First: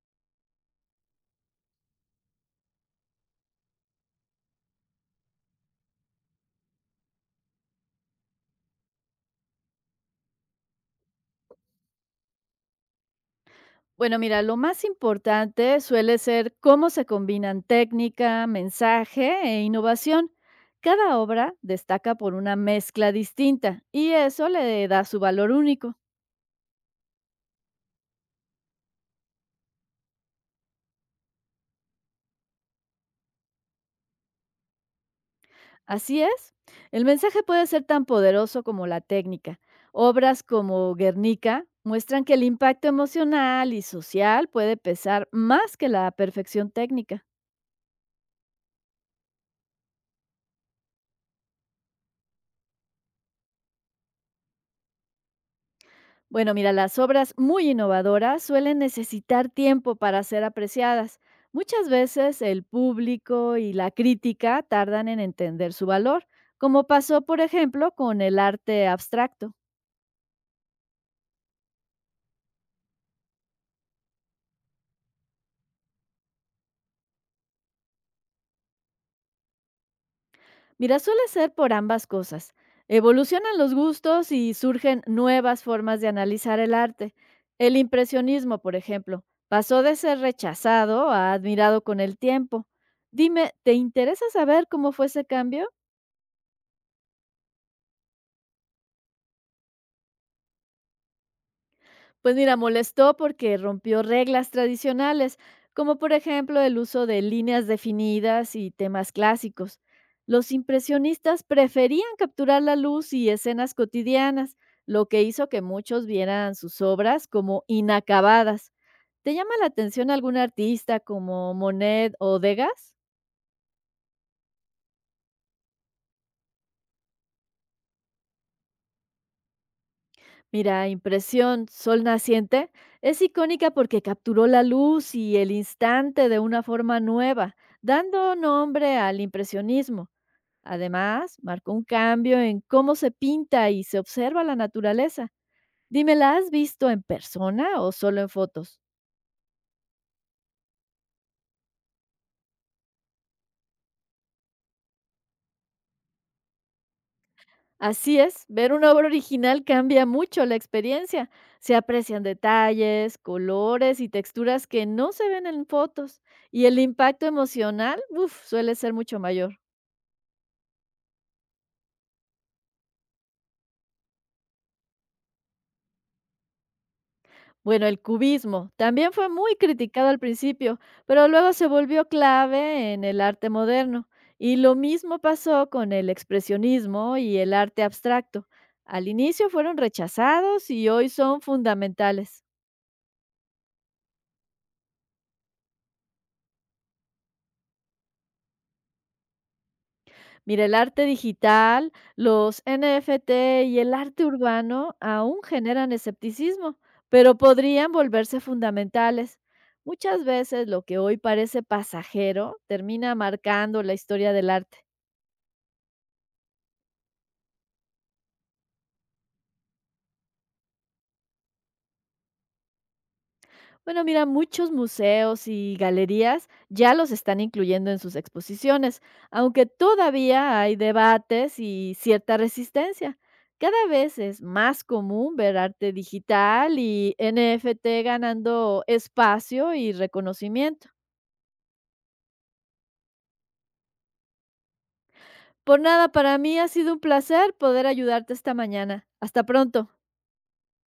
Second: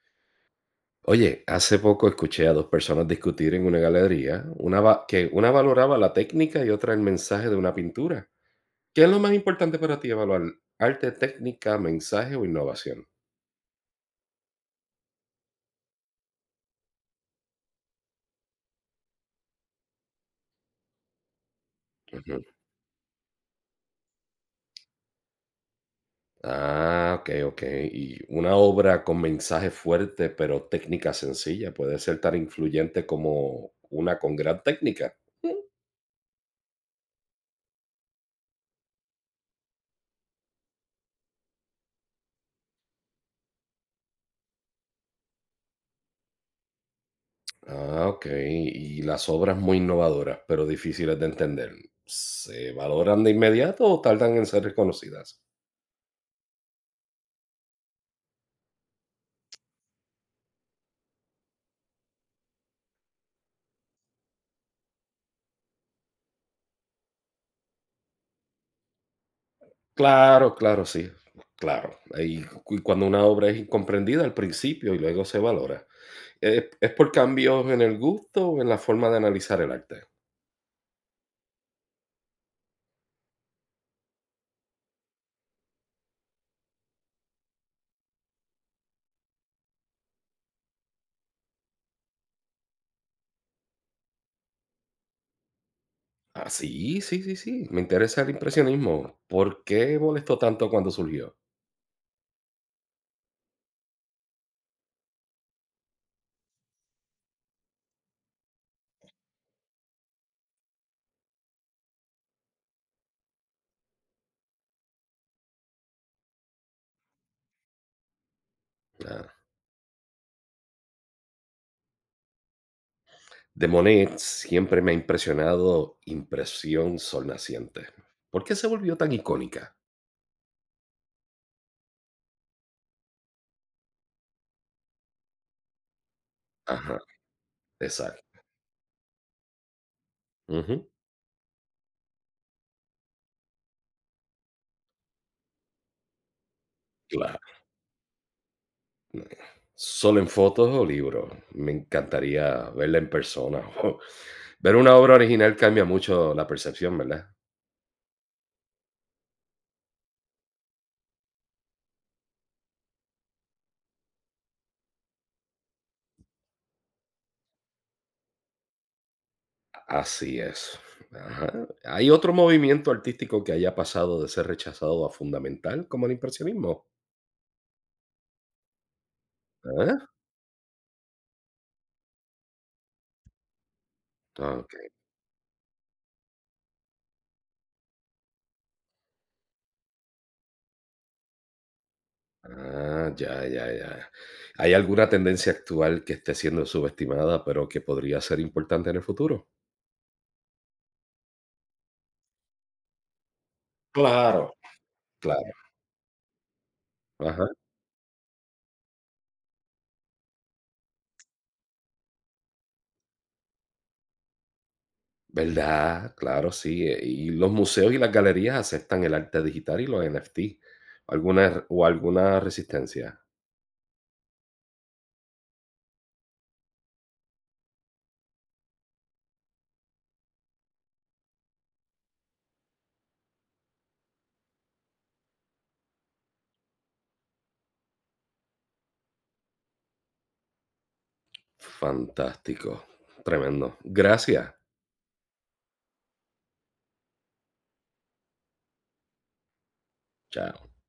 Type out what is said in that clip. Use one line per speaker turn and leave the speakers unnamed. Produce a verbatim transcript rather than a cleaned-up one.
Oye, hace poco escuché a dos personas discutir en una galería, una va- que una valoraba la técnica y otra el mensaje de una pintura. ¿Qué es lo más importante para ti evaluar? ¿Arte, técnica, mensaje o innovación?
Bueno, mira, lo más importante suele ser cómo se combinan técnica, mensaje e innovación. Cada obra destaca por
Ujú.
una mezcla distinta y eso le da su valor único.
Ah, ok, ok. Y una obra con mensaje fuerte pero técnica sencilla puede ser tan influyente como una con gran técnica. Mm.
Así es, el mensaje puede ser tan poderoso como la técnica. Obras como Guernica muestran que el impacto emocional y social puede pesar más que la perfección técnica.
Ah, ok. Y las obras muy innovadoras pero difíciles de entender, ¿se valoran de inmediato o tardan en ser reconocidas?
Bueno, mira, las obras muy innovadoras suelen necesitar tiempo para ser apreciadas. Muchas veces el público y la crítica tardan en entender su valor, como pasó, por ejemplo, con el arte abstracto.
Claro, claro, sí, claro. Y cu cuando una obra es incomprendida al principio y luego se valora. ¿Es es por cambios en el gusto o en la forma de analizar el arte?
Mira, suele ser por ambas cosas. Evolucionan los gustos y surgen nuevas formas de analizar el arte. El impresionismo, por ejemplo, pasó de ser rechazado a admirado con el tiempo. Dime, ¿te interesa saber cómo fue ese cambio?
Ah, sí, sí, sí, sí, me interesa el impresionismo. ¿Por qué molestó tanto cuando surgió?
Pues mira, molestó porque rompió reglas tradicionales, como por ejemplo el uso de líneas definidas y temas clásicos. Los impresionistas preferían capturar la luz y escenas cotidianas, lo que hizo que muchos vieran sus obras como inacabadas.
Ah,
¿Te llama la atención algún artista como Monet o Degas?
de Monet siempre me ha impresionado Impresión Sol Naciente. ¿Por qué se volvió tan icónica?
Mira, Impresión Sol Naciente es icónica porque capturó la luz y el instante de una
Ajá,
forma nueva,
exacto.
dando nombre al impresionismo.
Ujú,
Además, marcó un cambio en cómo se pinta y se observa la naturaleza. Dime, ¿la has visto en
claro.
persona o solo en fotos?
Solo en fotos o libros. Me encantaría verla en persona. Ver una obra original cambia mucho la percepción, ¿verdad?
Así es, ver una obra original cambia mucho la experiencia. Se aprecian detalles, colores y texturas que no se ven en fotos, y el impacto emocional, uf, suele ser mucho mayor.
Así es. Ajá. ¿Hay otro movimiento artístico que haya pasado de ser rechazado a fundamental, como el impresionismo?
Bueno, el cubismo también fue muy
¿Ah?
criticado al principio, pero luego se volvió clave en el arte moderno. Y lo
Ok.
mismo pasó con el expresionismo y el arte abstracto. Al inicio fueron rechazados y hoy son fundamentales.
Ah, ya, ya, ya. ¿Hay alguna tendencia actual que esté siendo subestimada, pero que podría ser importante en el futuro?
Mira, el arte digital, los N F T y el arte
Claro,
urbano aún
claro.
generan escepticismo, pero
Ajá.
podrían volverse fundamentales. Muchas veces lo que hoy parece pasajero termina marcando la historia del arte.
¿Verdad? Claro, sí, eh, y los museos y las galerías aceptan el arte digital y los N F T. ¿Alguna o alguna resistencia?
Bueno, mira, muchos museos y galerías ya los están incluyendo en sus exposiciones, aunque todavía hay debates y cierta resistencia. Cada vez es más común ver arte digital y N F T ganando espacio y reconocimiento.
Fantástico, tremendo. Gracias.
Por nada, para mí ha sido un placer poder ayudarte esta mañana. Hasta pronto.
Chao.